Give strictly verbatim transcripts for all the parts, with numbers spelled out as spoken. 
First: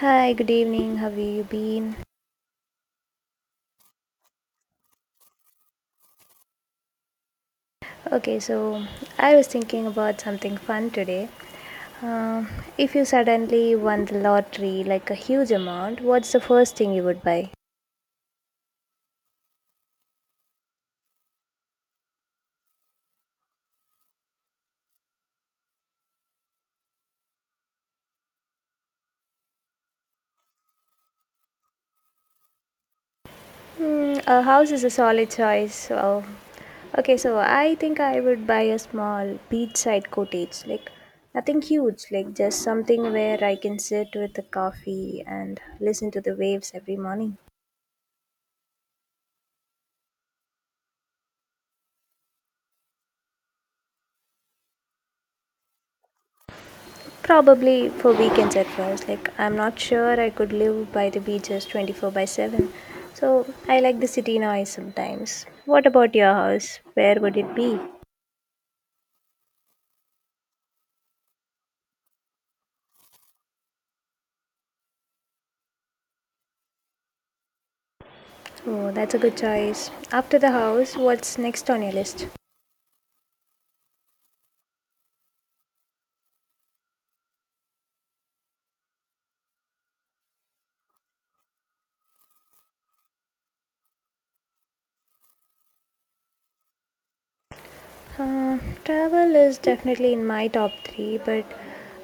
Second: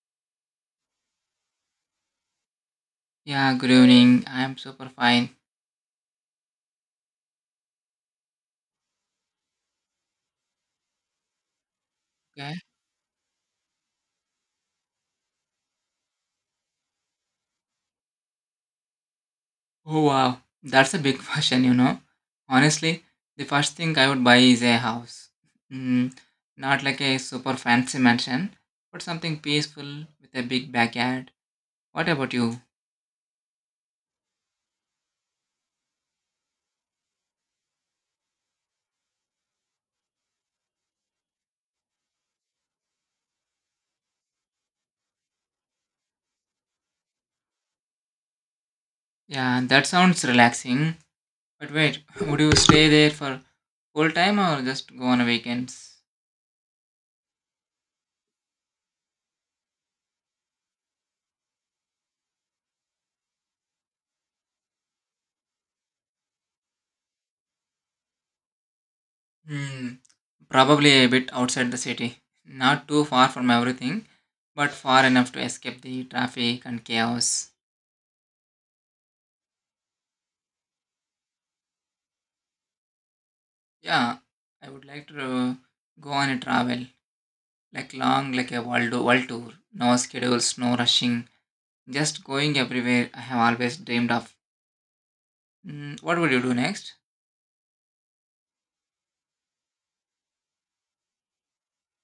Hi, good evening. How have you been? Yeah, good evening. I am super fine. Okay, so I was thinking about something fun today. Um, Okay. if you suddenly won the lottery, like a huge amount, what's the first thing you would buy? Oh wow, that's a big question, you know. Honestly, the first thing I would buy is a house. Mm, not like a super fancy mansion, but something peaceful with a big backyard. What about you? Hmm, a house is a solid choice. So, okay, so I think I would buy a small beachside cottage, like nothing huge, like just something where I can sit with a coffee and listen to the waves every morning. Yeah, that sounds relaxing. But wait, would you stay there for full time or just go on weekends? Probably for weekends at first. Like, I'm not sure I could live by the beaches twenty-four by seven. So, I like the city noise sometimes. What about your house? Where would it be? Hmm, probably a bit outside the city. Not too far from everything, but far enough to escape the traffic and chaos. Oh, that's a good choice. After the house, what's next on your list? Yeah, I would like to uh, go on a travel, like long, like a world, world tour. No schedules, no rushing, just going everywhere. I have always dreamed of. Mm, what would you do next? Uh, Travel is definitely in my top three, but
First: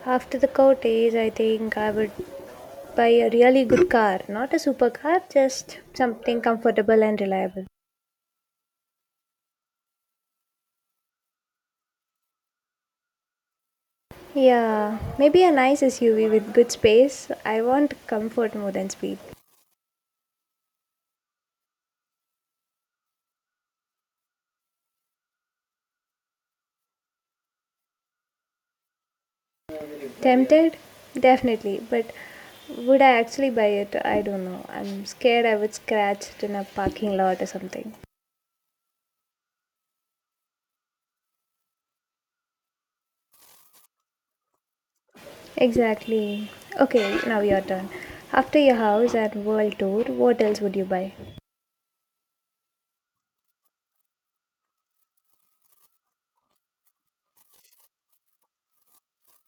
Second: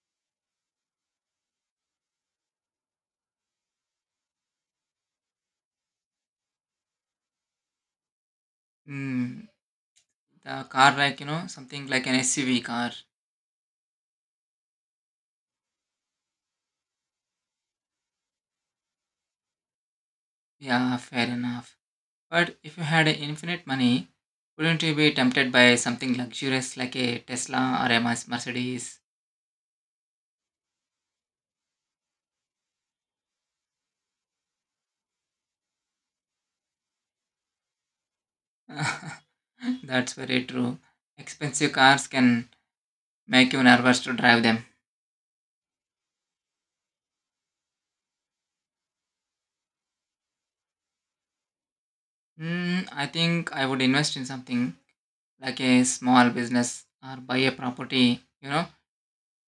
after the cottage, I think I would buy a really good car. Not a supercar, just something comfortable and reliable. Mm, the car, like you know, something like an S U V car. Yeah, maybe a nice S U V with good space. I want comfort more than speed. Yeah, fair enough. But if you had infinite money, wouldn't you be tempted by something luxurious like a Tesla or a Mas- Mercedes? Tempted? Definitely, but would I actually buy it? I don't know. I'm scared I would scratch it in a parking lot or something. That's very true. Expensive cars can make you nervous to drive them. Exactly. Okay, now your turn. After your house and world tour, what else would you buy? Mm, I think I would invest in something like a small business or buy a property, you know,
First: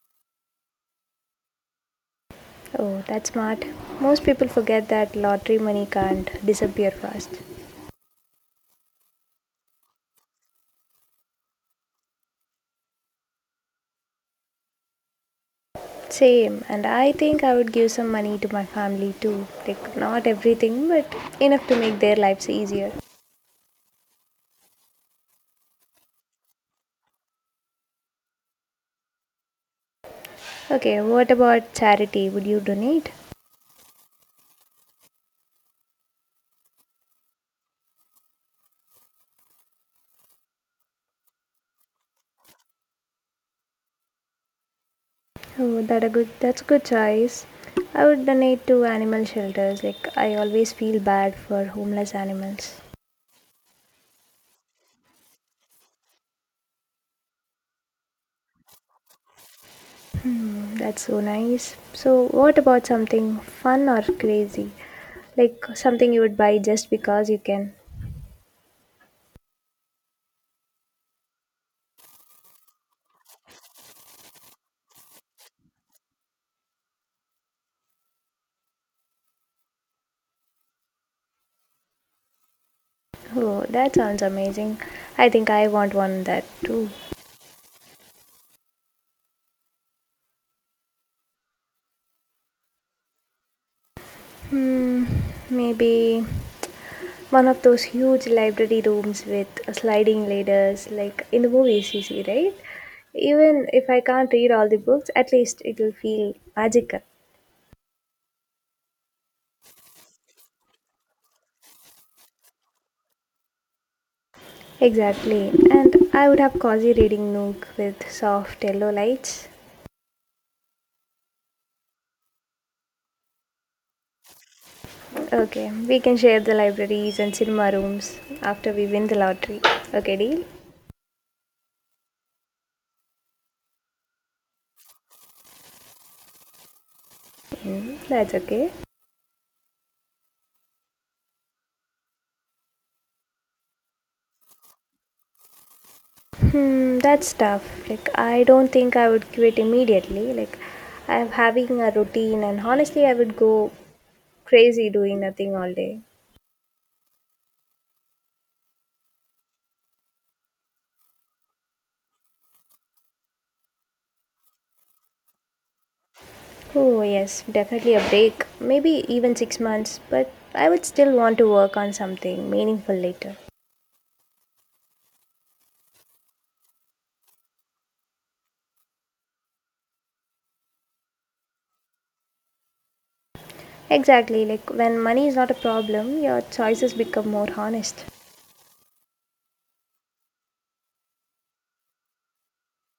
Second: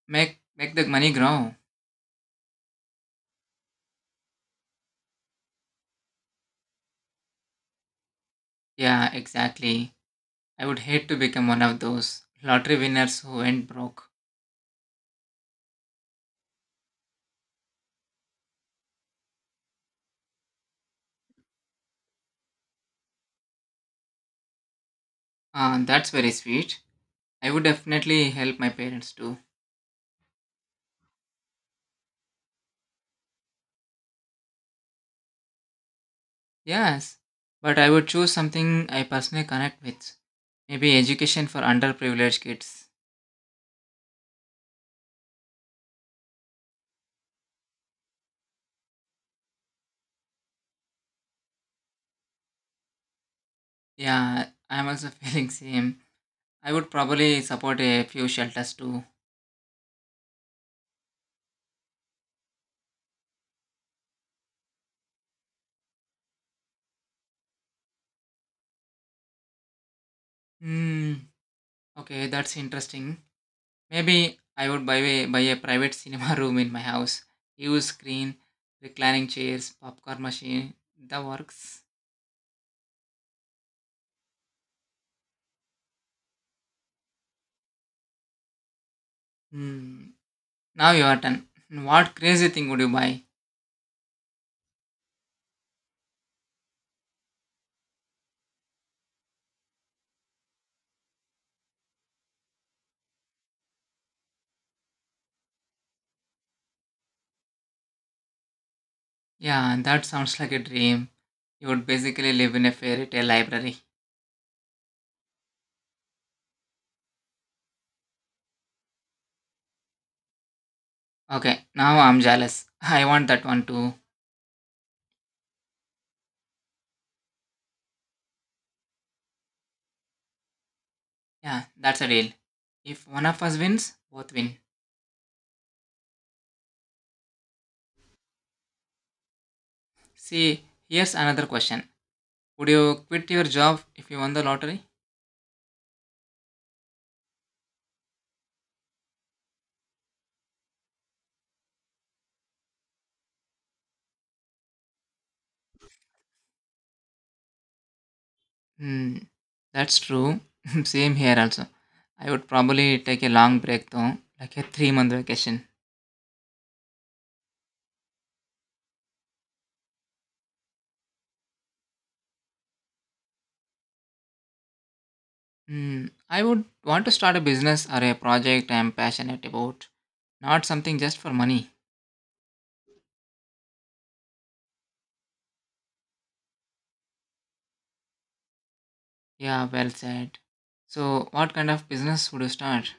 make make the money grow. Oh, that's smart. Most people forget that lottery money can't disappear fast. Yeah, exactly. I would hate to become one of those lottery winners who went broke. Same, and I think I would give some money to my family too. Like, not everything, but enough to make their lives easier. Uh, that's very sweet. I would definitely help my parents too. Okay, what about charity? Would you donate? Yes, but I would choose something I personally connect with. Maybe education for underprivileged kids. Oh, that a good. That's a good choice. I would donate to animal shelters. Like, I always feel bad for homeless animals. Yeah, I'm also feeling same. I would probably support a few shelters too. That's so nice. So, what about something fun or crazy? Like something you would buy just because you can. Hmm. Okay, that's interesting. Maybe I would buy a buy a private cinema room in my house. Huge screen, reclining chairs, popcorn machine, the works. Oh, that sounds amazing. I think I want one that too. Hmm. Now your turn. What crazy thing would you buy? Hmm, maybe one of those huge library rooms with sliding ladders, like in the movies you see, right? Even if I can't read all the books, at least it will feel magical. Yeah, that sounds like a dream. You would basically live in a fairy tale library. Exactly. And I would have cozy reading nook with soft yellow lights. Okay, now I'm jealous. I want that one too. Okay, we can share the libraries and cinema rooms after we win the lottery. Okay, deal? Yeah, that's a deal. If one of us wins, both win. Mm, that's okay. See, here's another question. Would you quit your job if you won the lottery? Hmm, that's tough. Like, I don't think I would quit immediately. Like, I'm having a routine, and honestly, I would go crazy doing nothing all day. Hmm. That's true. Same here also. I would probably take a long break though, like a three month vacation. Oh, yes, definitely a break. Maybe even six months, but I would still want to work on something meaningful later. Hmm. I would want to start a business or a project I'm passionate about, not something just for money. Exactly, like when money is not a problem, your choices become more honest. Yeah, well said. So, what kind of business would you start?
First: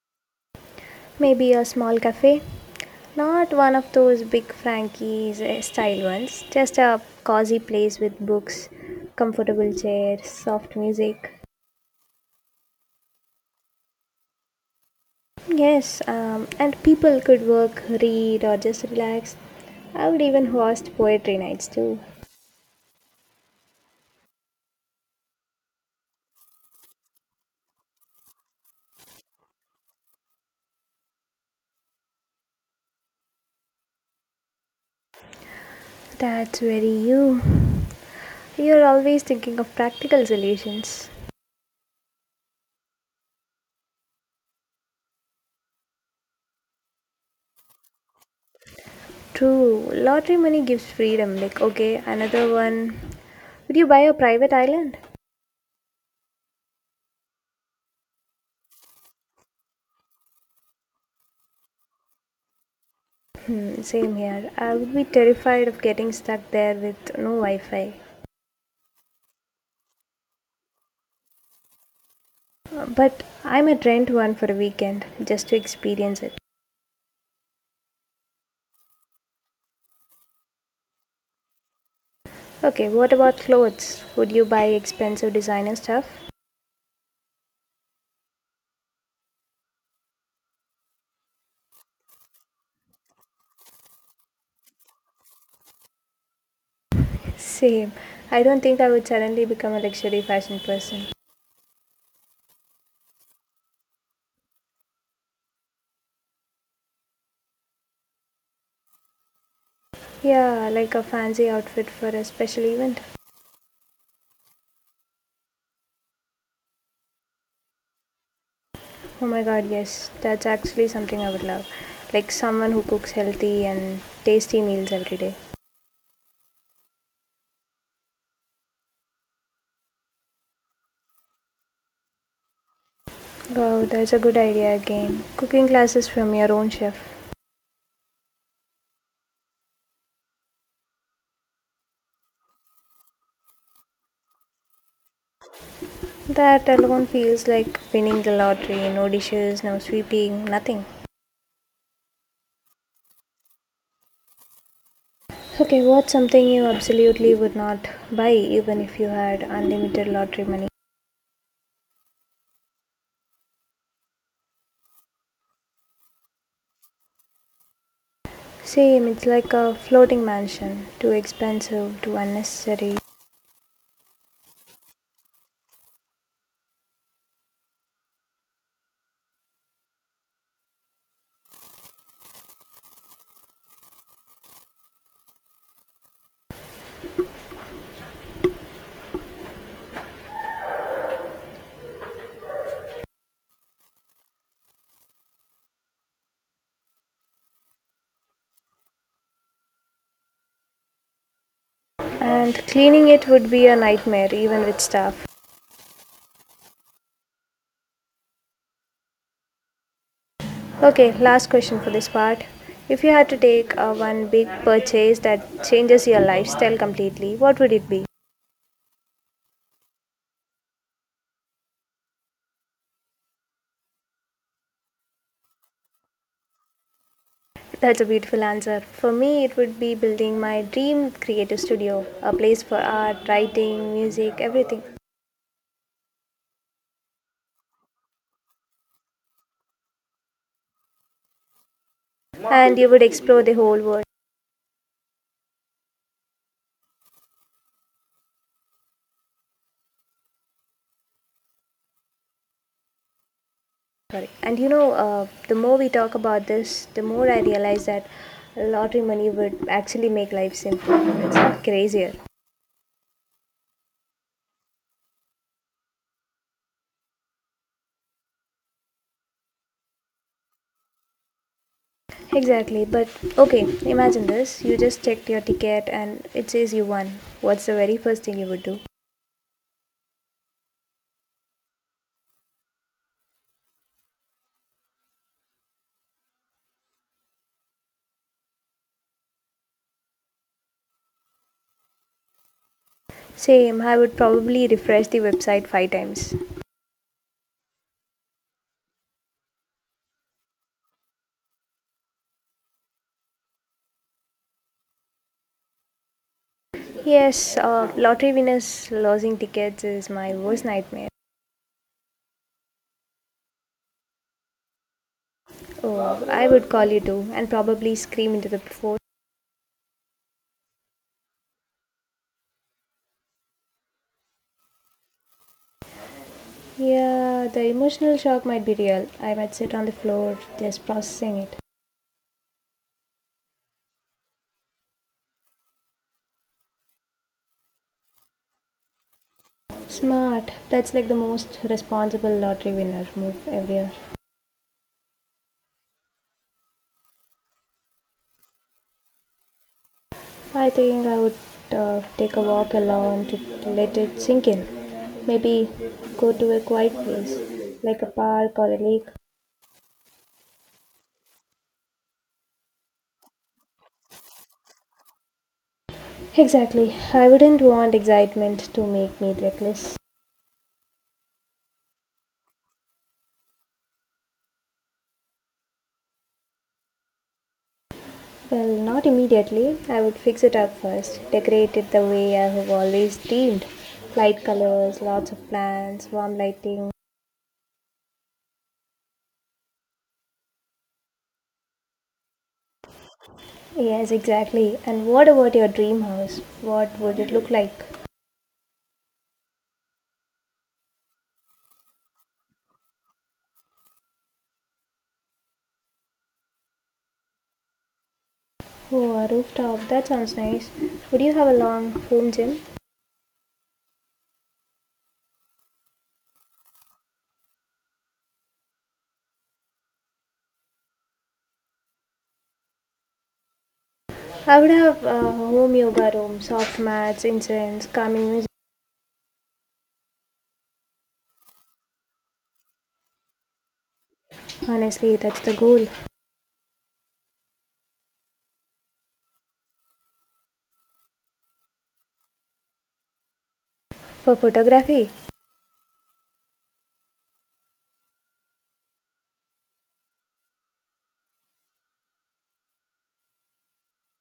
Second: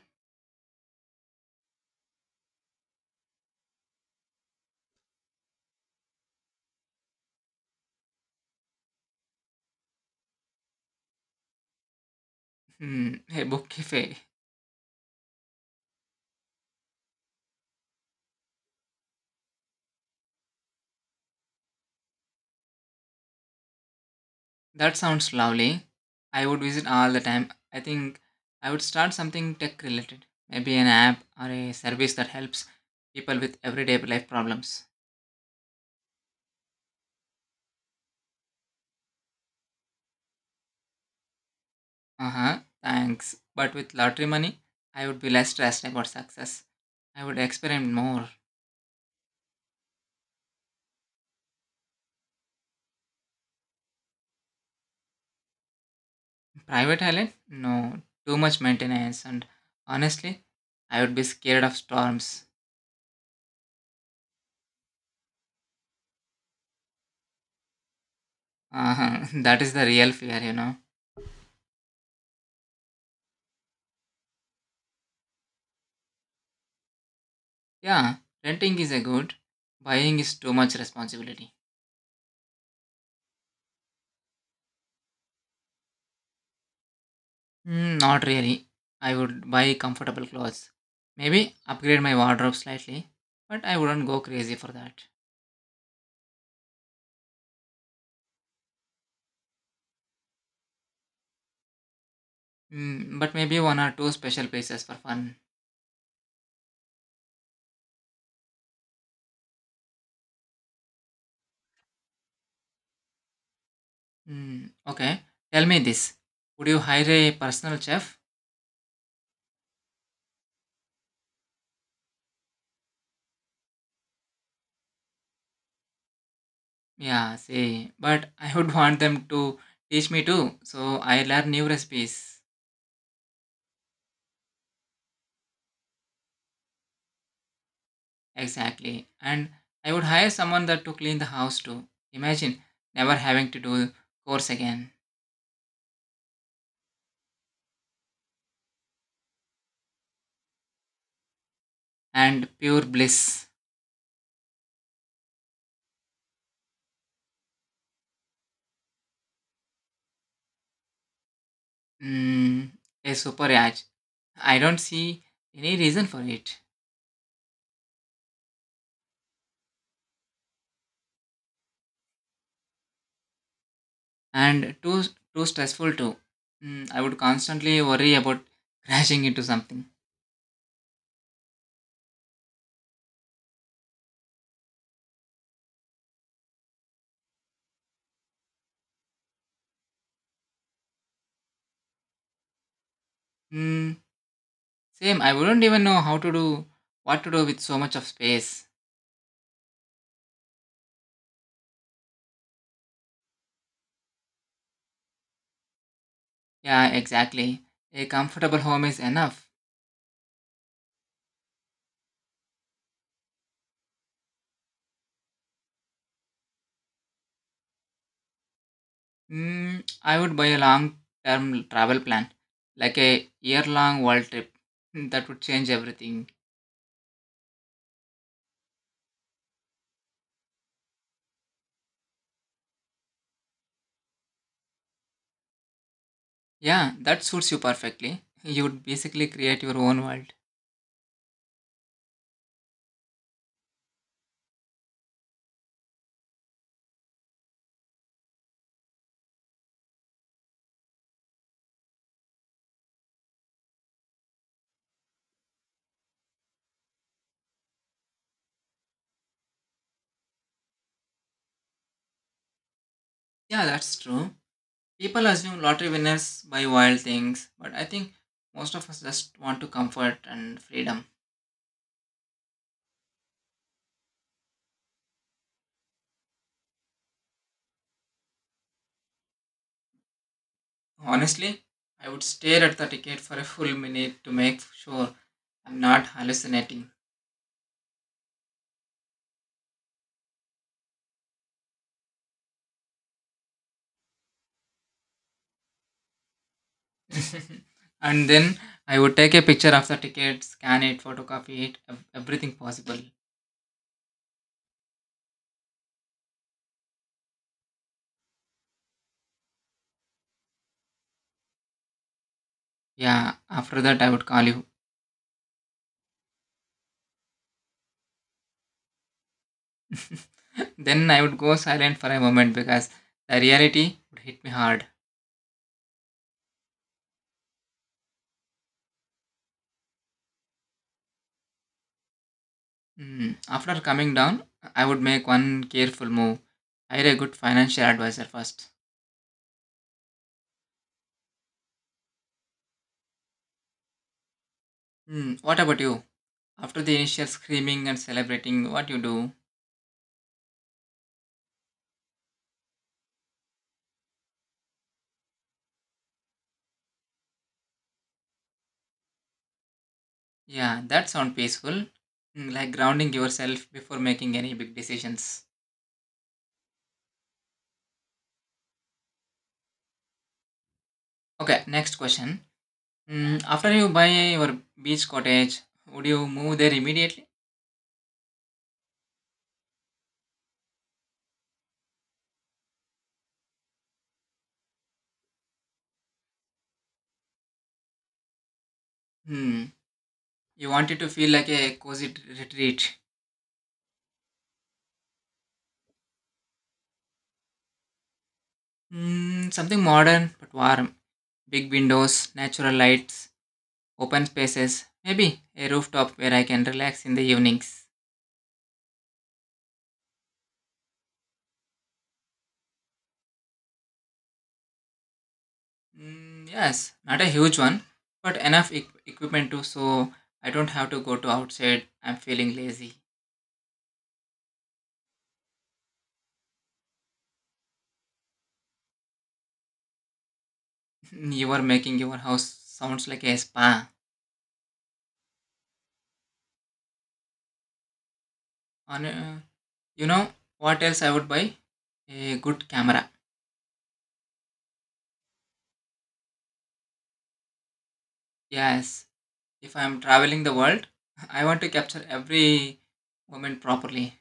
Maybe a small cafe. Not one of those big Frankie's eh, style ones. Just a cozy place with books, comfortable chairs, soft music. Hmm, a book cafe. Yes, um, and people could work, read, or just relax. I would even host poetry nights too. That sounds lovely. I would visit all the time. I think I would start something tech related, maybe an app or a service that helps people with everyday life problems. That's very you. You're always thinking of practical solutions. Uh-huh, thanks. But with lottery money, I would be less stressed about success. I would experiment more. True, lottery money gives freedom. Like, okay, another one. Would you buy a private island? Private island? No, too much maintenance. And honestly, I would be scared of storms. Hmm, same here. I would be terrified of getting stuck there with no Wi Fi. Uh-huh. that is the real fear, you know. But I might rent one for a weekend just to experience it. Yeah, renting is a good. Buying is too much responsibility. Okay, what about clothes? Would you buy expensive designer stuff? Hmm, not really. I would buy comfortable clothes. Maybe upgrade my wardrobe slightly. But I wouldn't go crazy for that. Same. I don't think I would suddenly become a luxury fashion person. Hmm, but maybe one or two special places for fun. Yeah, like a fancy outfit for a special event. Hmm, okay. Tell me this. Would you hire a personal chef? Oh my god, yes. That's actually something I would love. Like someone who cooks healthy and tasty meals every day. Yeah, see. But I would want them to teach me too. So I learn new recipes. Wow, that's a good idea again. Cooking classes from your own chef. Exactly. And I would hire someone that to clean the house too. Imagine never having to do course again. That alone feels like winning the lottery. No dishes, no sweeping, nothing. And pure bliss. Okay, what's something you absolutely would not buy even if you had unlimited lottery money? Mm, a super yacht. I don't see any reason for it. Same, it's like a floating mansion. Too expensive, too unnecessary. And too too stressful too. Mm, I would constantly worry about crashing into something. Hmm, same, I wouldn't even know how to do what to do with so much of space. And cleaning it would be a nightmare, even with staff. Yeah, exactly. A comfortable home is enough. Okay, last question for this part. If you had to take uh, one big purchase that changes your lifestyle completely, what would it be? Mm, I would buy a long term travel plan, like a year long world trip. That would change everything. That's a beautiful answer. For me, it would be building my dream creative studio, a place for art, writing, music, everything. Yeah, that suits you perfectly. You would basically create your own world. And you would explore the whole world. Sorry. And you know, uh, the more we talk about this, the more I realize that lottery money would actually make life simpler, it's not crazier. Yeah, that's true. People assume lottery winners buy wild things, but I think most of us just want to comfort and freedom. Exactly. But okay, imagine this. You just checked your ticket and it says you won. What's the very first thing you would do? Honestly, I would stare at the ticket for a full minute to make sure I'm not hallucinating. Same, I would probably refresh the website five times. And then I would take a picture of the ticket, scan it, photocopy it, ev- everything possible. Yes, uh, lottery winners losing tickets is my worst nightmare. Yeah, after that I would call you. Oh, I would call you too and probably scream into the phone. Then I would go silent for a moment because the reality would hit me hard. Yeah, the emotional shock might be real. I might sit on the floor just processing it. Hmm. After coming down, I would make one careful move. Hire a good financial advisor first. Smart. That's like the most responsible lottery winner move ever. Hmm. What about you? After the initial screaming and celebrating, what you do? I think I would uh, take a walk alone to let it sink in. Maybe go to a quiet place, like a park or a lake. Yeah, that sounds peaceful. Mm, like grounding yourself before making any big decisions. Exactly. I wouldn't want excitement to make me reckless. Okay, next question. Mm, after you buy your beach cottage, would you move there immediately? Well, not immediately. I would fix it up first, decorate it the way I have always dreamed. Light colors, lots of plants, warm lighting. Hmm. You want it to feel like a cozy t- retreat. Yes, exactly. And what about your dream house? What would it look like? Hmm. Something modern but warm. Big windows, natural lights, open spaces. Maybe a rooftop where I can relax in the evenings. Oh, a rooftop. That sounds nice. Would you have a long home gym? Hmm. Yes, not a huge one, but enough equ- equipment too, so I don't have to go to outside. I'm feeling lazy. I would have a home yoga room, soft mats, incense, calming music. You are making your house sounds like a spa. Honestly, that's the goal On, uh, You know what else I would buy? A good camera. for photography. Yes, if I'm traveling the world, I want to capture every moment properly.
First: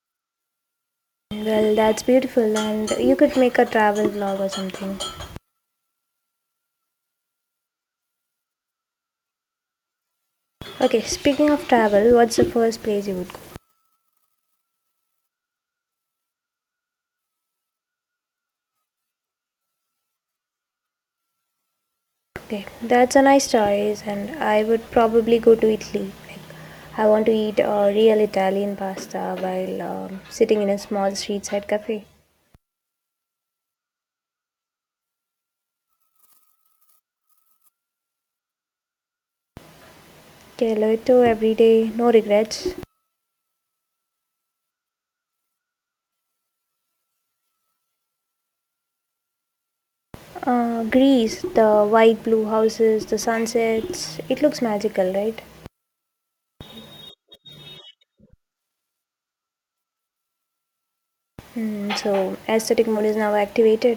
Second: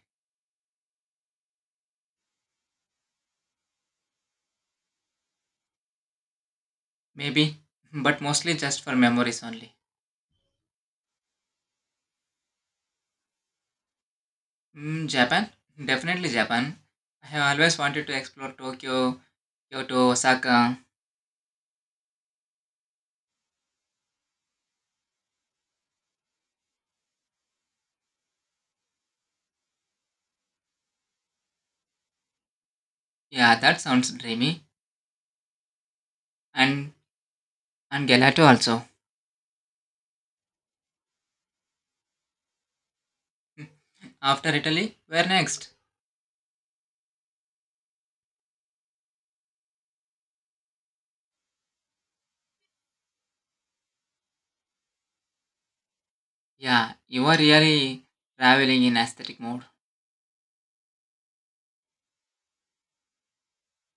Well, that's beautiful, and you could make a travel vlog or something. Maybe, but mostly just for memories only. Okay, speaking of travel, what's the first place you would go? Mm, Japan? Definitely Japan. I have always wanted to explore Tokyo, Kyoto, Osaka. Okay, that's a nice choice, and I would probably go to Italy. Like, I want to eat uh, real Italian pasta while um, sitting in a small street side cafe. Yeah, that sounds dreamy. And and gelato also. Caloito every day, no regrets. After Italy, where next? Uh, Greece, the white blue houses, the sunsets, it looks magical, right? Yeah, you are really traveling in aesthetic mode. Mm, so, aesthetic mode is now activated.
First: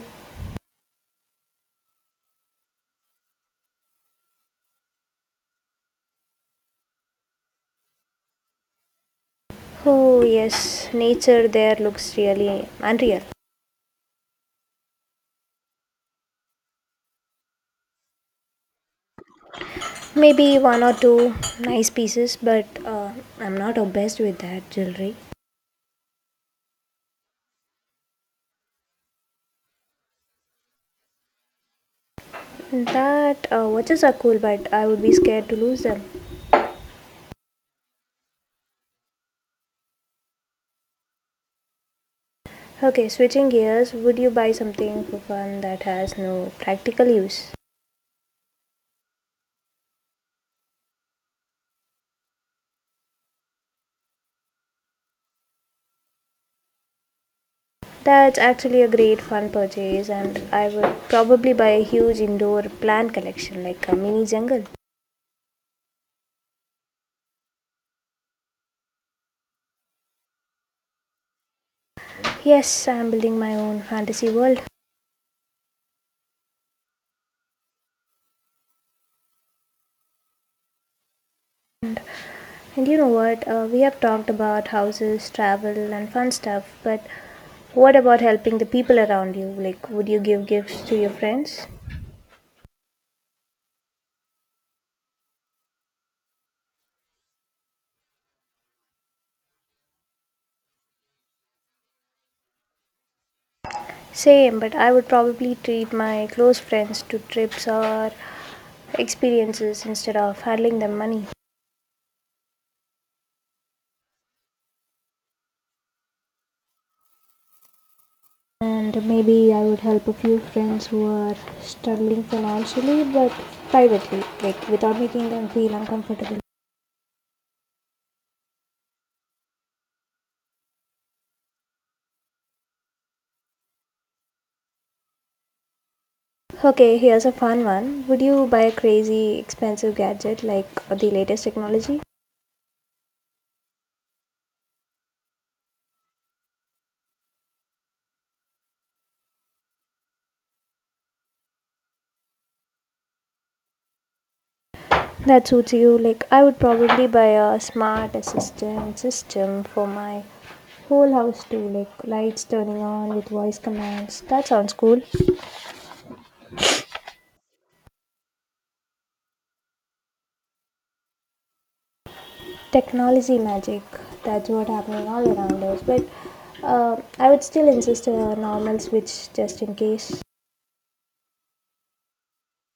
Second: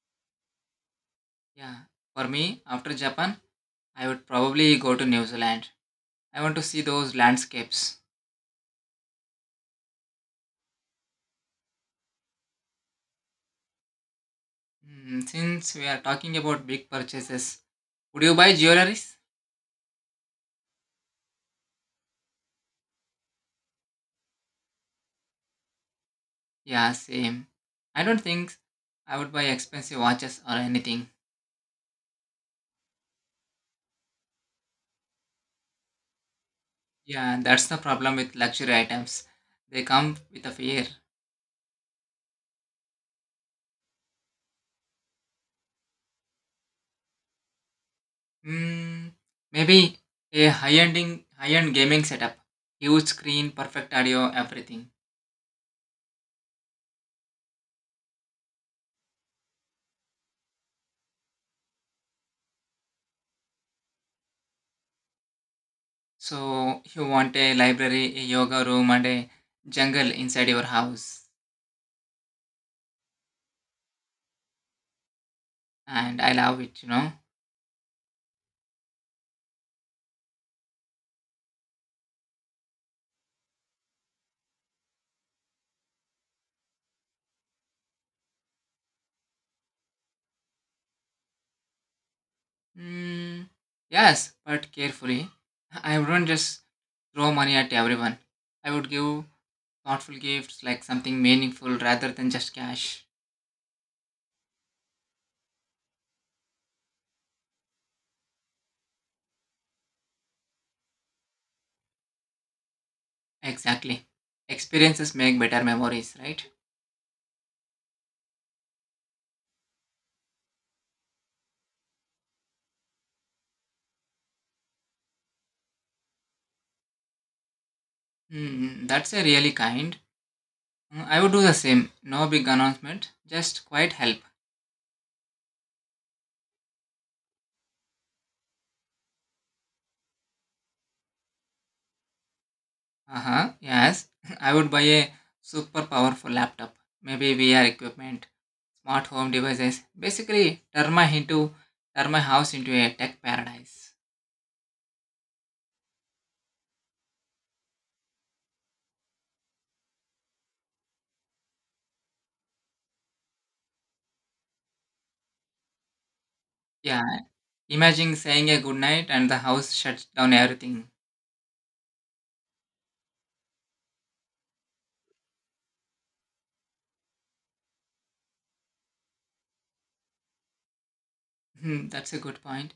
Yeah, for me, after Japan, I would probably go to New Zealand. I want to see those landscapes. Oh, yes, nature there looks really unreal. Mm, since we are talking about big purchases, would you buy jewelries? Maybe one or two nice pieces but uh, I'm not obsessed with that jewelry. Yeah, same. I don't think I would buy expensive watches or anything. That uh, watches are cool but I would be scared to lose them. Yeah, that's the problem with luxury items. They come with a fear. Okay, switching gears, would you buy something for fun that has no practical use? Hmm, maybe a high-ending, high-end gaming setup, huge screen, perfect audio, everything. That's actually a great fun purchase and I would probably buy a huge indoor plant collection like a mini jungle. So you want a library, a yoga room, and a jungle inside your house. Yes, I'm building my own fantasy world. And I love it, you know. And you know what? Uh, we have talked about houses, travel, and fun stuff, but what about helping the people around you? Like, would you give gifts to your friends? Mm, yes, but carefully. I wouldn't just throw money at everyone. I would give thoughtful gifts like something meaningful rather than just cash. Same, but I would probably treat my close friends to trips or experiences instead of handling them money. Exactly. Experiences make better memories, right? And maybe I would help a few friends who are struggling financially, but privately, like without making them feel uncomfortable. Hmm, that's a really kind. Mm, I would do the same. No big announcement, just quiet help. Okay, here's a fun one. Would you buy a crazy expensive gadget like the latest technology? Uh-huh. Yes. I would buy a super powerful laptop. Maybe V R equipment, smart home devices. Basically turn my into turn my house into a tech paradise. That suits you. Like, I would probably buy a smart assistant system for my whole house too. Like, lights turning on with voice commands. That sounds cool. Yeah. Imagine saying a good night and the house shuts down everything. Technology magic. That's what happening all around us. But uh, I would still insist a normal switch just in case. Hmm, that's a good point.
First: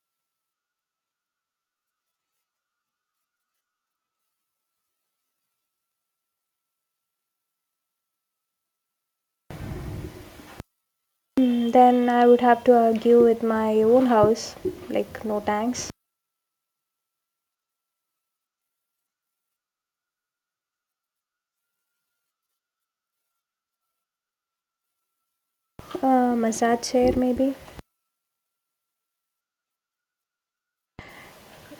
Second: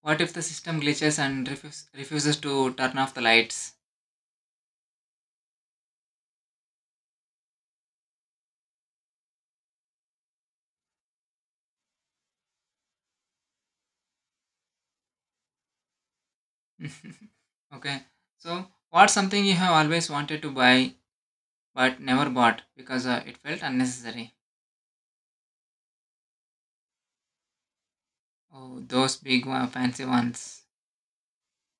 What if the system glitches and refuse, refuses to turn off the lights? Hmm, then I would have to argue with my own house. Like, no thanks. Okay. So what's something you have always wanted to buy but never bought because uh, it felt unnecessary? A massage chair, maybe? Oh, those big uh, fancy ones.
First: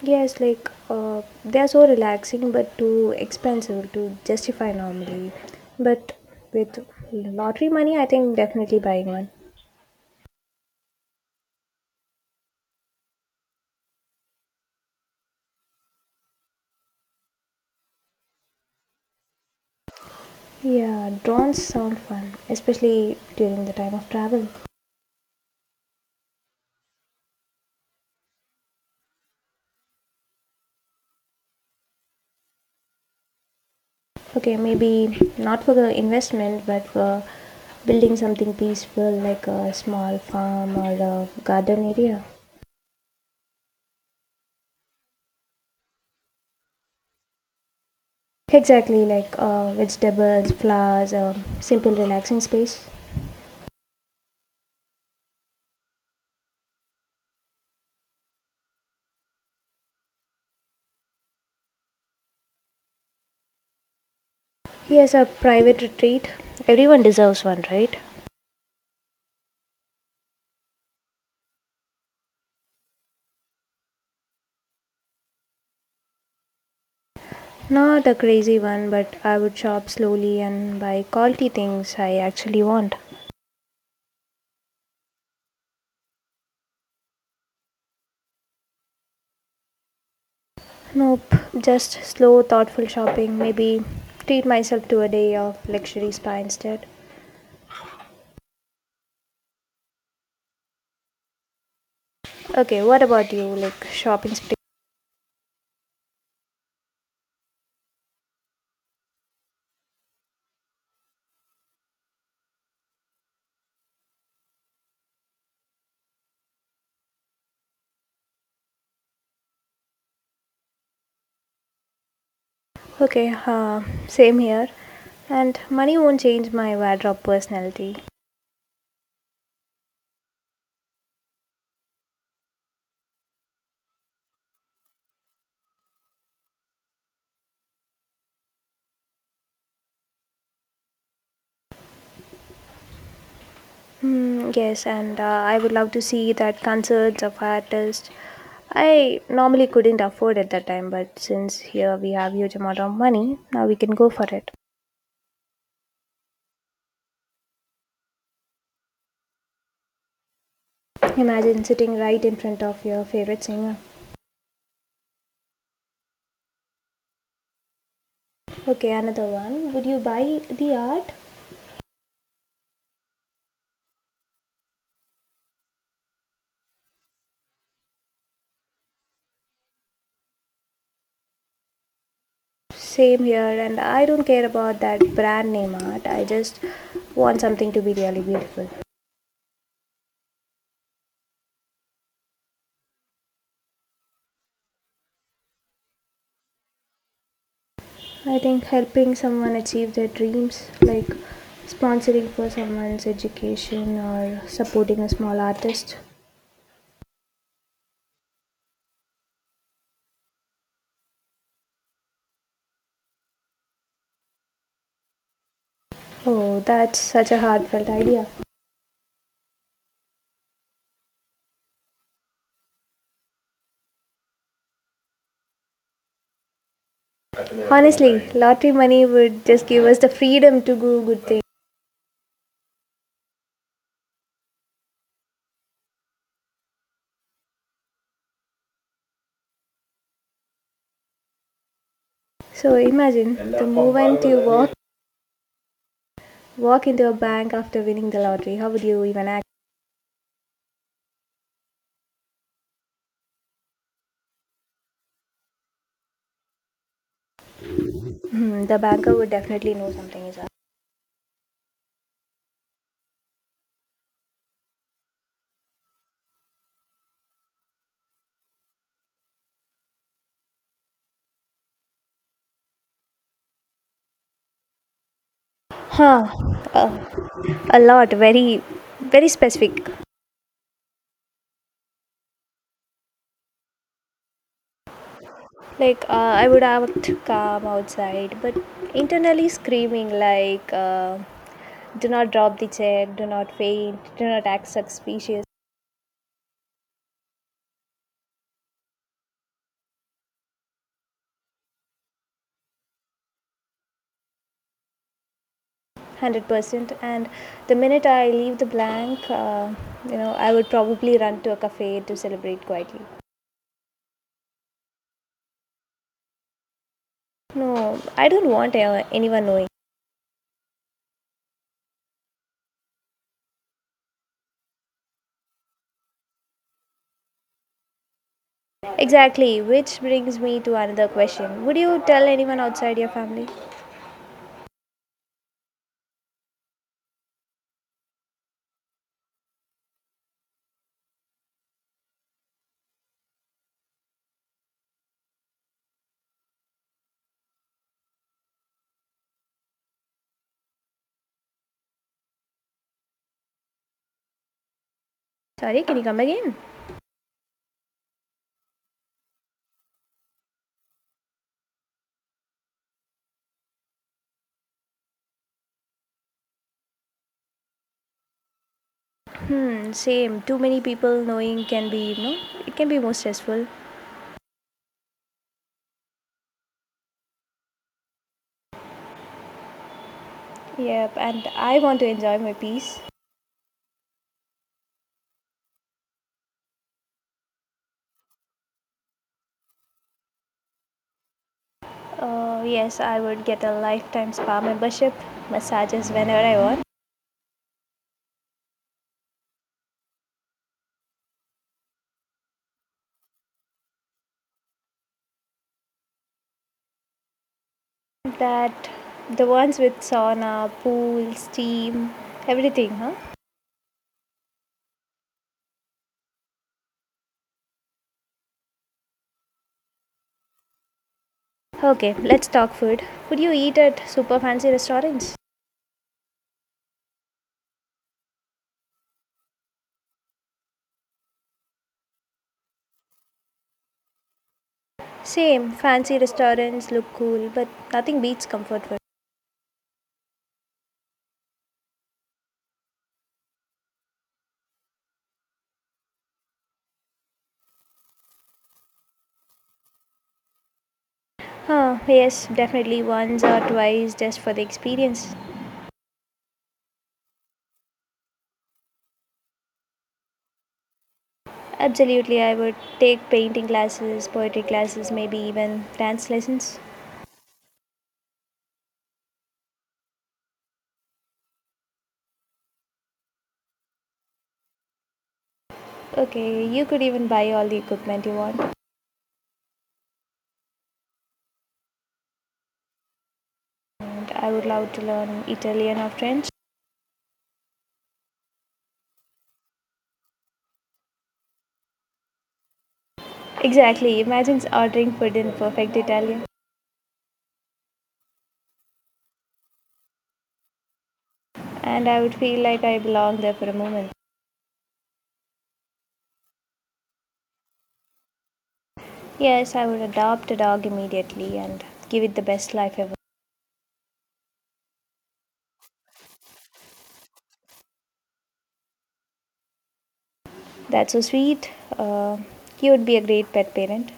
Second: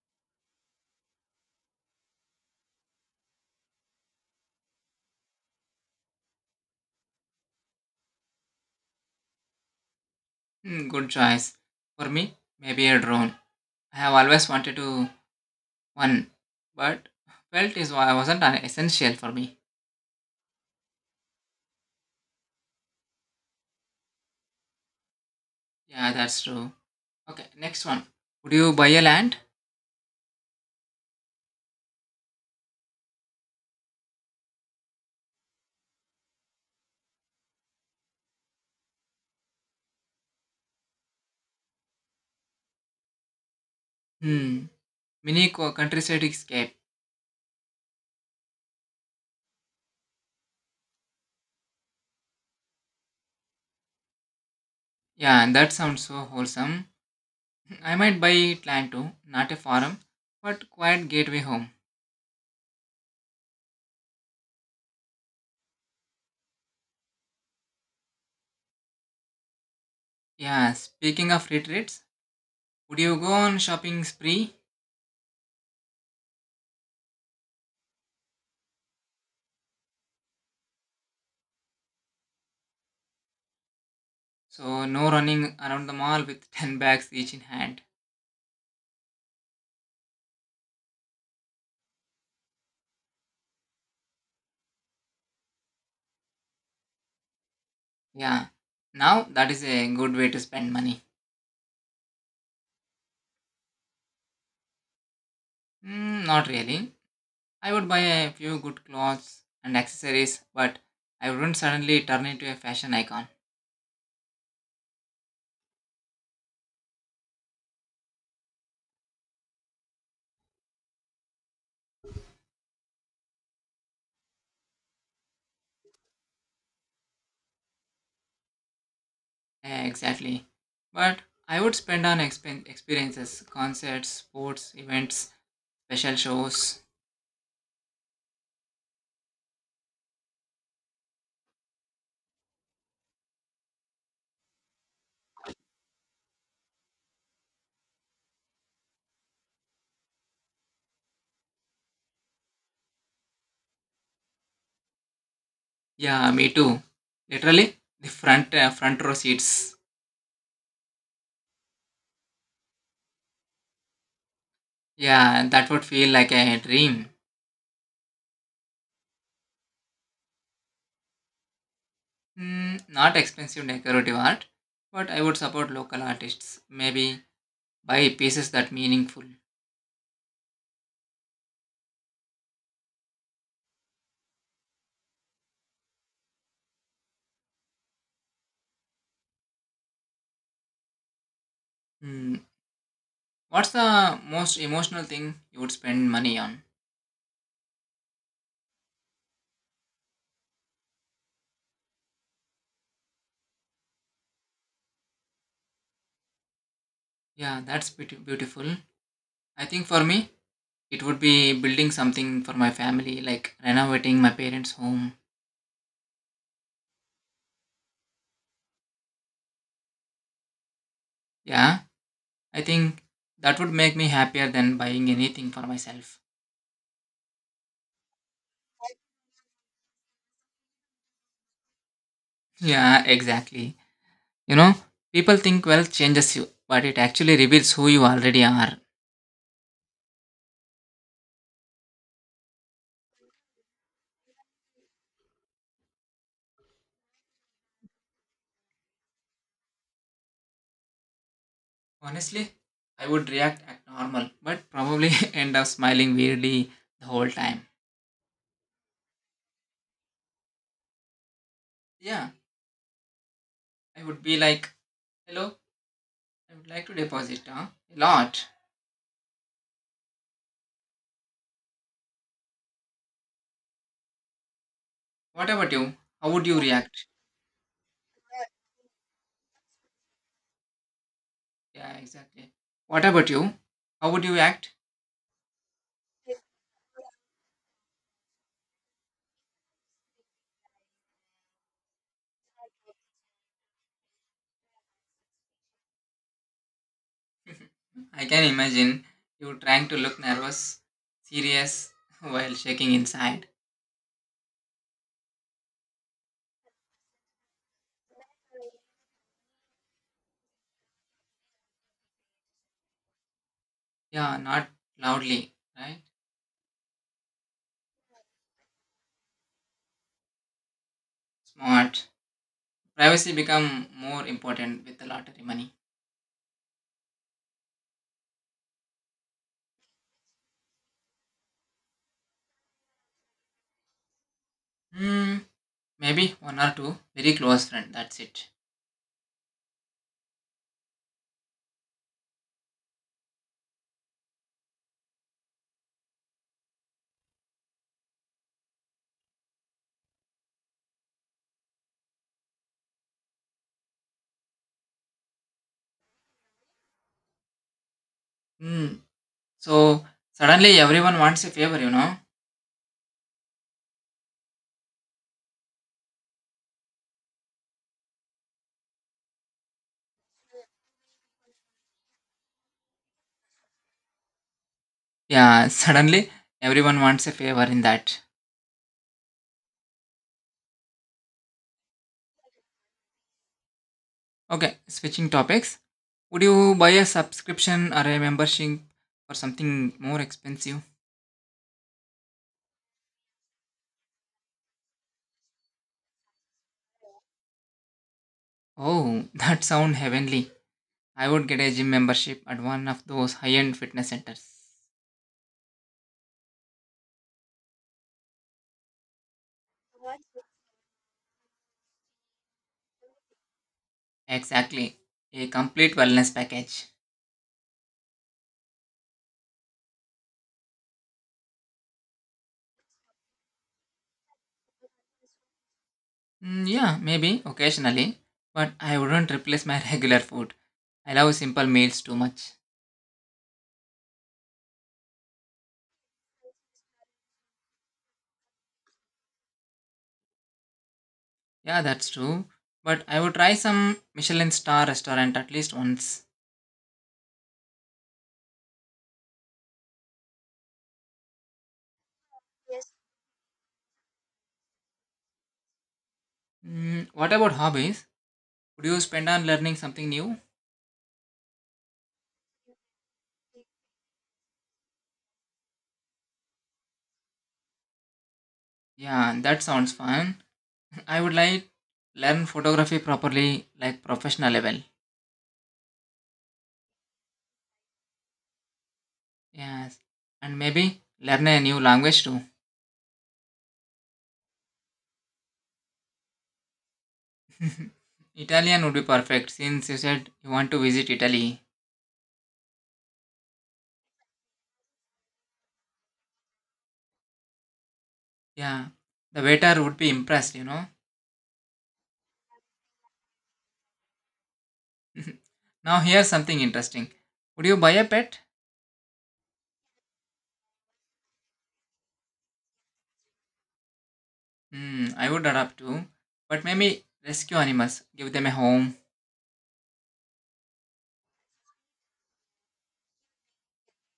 Yes, like uh, they are so relaxing but too expensive to justify normally. But with lottery money, I think definitely buying one. Hmm, good choice. For me, maybe a drone. I have always wanted to one, but felt is why wasn't an essential for me. Yeah, drones sound fun, especially during the time of travel. Yeah, that's true. Okay, next one. Would you buy a land? Okay, maybe not for the investment but for building something peaceful like a small farm or a garden area. Hmm, mini co- countryside escape. Exactly, like uh, vegetables, flowers, a simple relaxing space. Yeah, that sounds so wholesome. I might buy land too, not a farm, but quiet gateway home. Yes, a private retreat. Everyone deserves one, right? Yeah, speaking of retreats, would you go on shopping spree? Not a crazy one, but I would shop slowly and buy quality things I actually want. So no running around the mall with ten bags each in hand. Nope, just slow, thoughtful shopping. Maybe treat myself to a day of luxury spa instead. Yeah, now that is a good way to spend money. Okay, what about you? Like shopping spree? Mm, not really. I would buy a few good clothes and accessories, but I wouldn't suddenly turn into a fashion icon. Okay, uh, same here. And money won't change my wardrobe personality. Eh, exactly. But I would spend on expen- experiences, concerts, sports, events, special shows. Hmm, yes, and uh, I would love to see that concerts of artists I normally couldn't afford at that time, but since here we have huge amount of money, now we can go for it. Yeah, me too. Literally, the front uh, front row seats. Imagine sitting right in front of your favorite singer. Yeah, that would feel like a dream. Okay, another one. Would you buy the art? Mm, not expensive decorative art, but I would support local artists. Maybe buy pieces that meaningful. Same here, and I don't care about that brand name art. I just want something to be really beautiful. Hmm. What's the most emotional thing you would spend money on? I think helping someone achieve their dreams, like sponsoring for someone's education or supporting a small artist. Yeah, that's beauti- beautiful. I think for me, it would be building something for my family, like renovating my parents' home. Oh, that's such a heartfelt idea. Yeah, I think that would make me happier than buying anything for myself. Honestly, lottery money would just give us the freedom to do good things. Yeah, exactly. You know, people think wealth changes you, but it actually reveals who you already are. So imagine the moment you walk Walk into a bank after winning the lottery. How would you even act? Honestly, I would react at normal, but probably end up smiling weirdly the whole time. Hmm, the banker would definitely know something is up. Yeah, I would be like, hello, I would like to deposit huh? A lot. What about you? Huh. How would you react? Uh, a lot. Very, very specific. Yeah, exactly. What about you? How would you act? Like, uh, I would act calm outside, but internally screaming, like, uh, do not drop the check, do not faint, do not act suspicious. I can imagine you trying to look nervous, serious, while shaking inside. one hundred percent and the minute I leave the blank, uh, you know I would probably run to a cafe to celebrate quietly. Yeah, not loudly, right? No, I don't want uh, anyone knowing. Smart. Privacy become more important with the lottery money. Exactly, which brings me to another question. Would you tell anyone outside your family? Hmm, maybe one or two very close friend. That's it. Sorry, can you come again? Hmm. So suddenly everyone wants a favor, you know Hmm, same. Too many people knowing can be, you know, it can be more stressful. Yeah, suddenly everyone wants a favor in that. Yep, and I want to enjoy my peace. Okay, switching topics. Would you buy a subscription or a membership for something more expensive? Uh, yes, I would get a lifetime spa membership, massages whenever I want. Oh, that sound heavenly. I would get a gym membership at one of those high-end fitness centers. That the ones with sauna, pool, steam, everything, huh? Exactly. A complete wellness package. Okay, let's talk food. Would you eat at super fancy restaurants? Mm, yeah, maybe occasionally, but I wouldn't replace my regular food. I love simple meals too much. Same, fancy restaurants look cool, but nothing beats comfort food. Yeah, that's true. But I would try some Michelin star restaurant at least once. Huh, yes, definitely once or twice just for the experience. Mm, what about hobbies? Would you spend on learning something new? Absolutely, I would take painting classes, poetry classes, maybe even dance lessons. Yeah, that sounds fun. I would like learn photography properly, like professional level. Okay, you could even buy all the equipment you want. Yes, and maybe learn a new language too. And I would love to learn Italian or French. Italian would be perfect since you said you want to visit Italy. Exactly, imagine ordering food in perfect Italian. Yeah, the waiter would be impressed, you know. And I would feel like I belong there for a moment. Now here's something interesting. Would you buy a pet? Yes, I would adopt a dog immediately and give it the best life ever. Hmm, I would adopt too, but maybe rescue animals, give them a home. That's so sweet. Uh, he would be a great pet parent.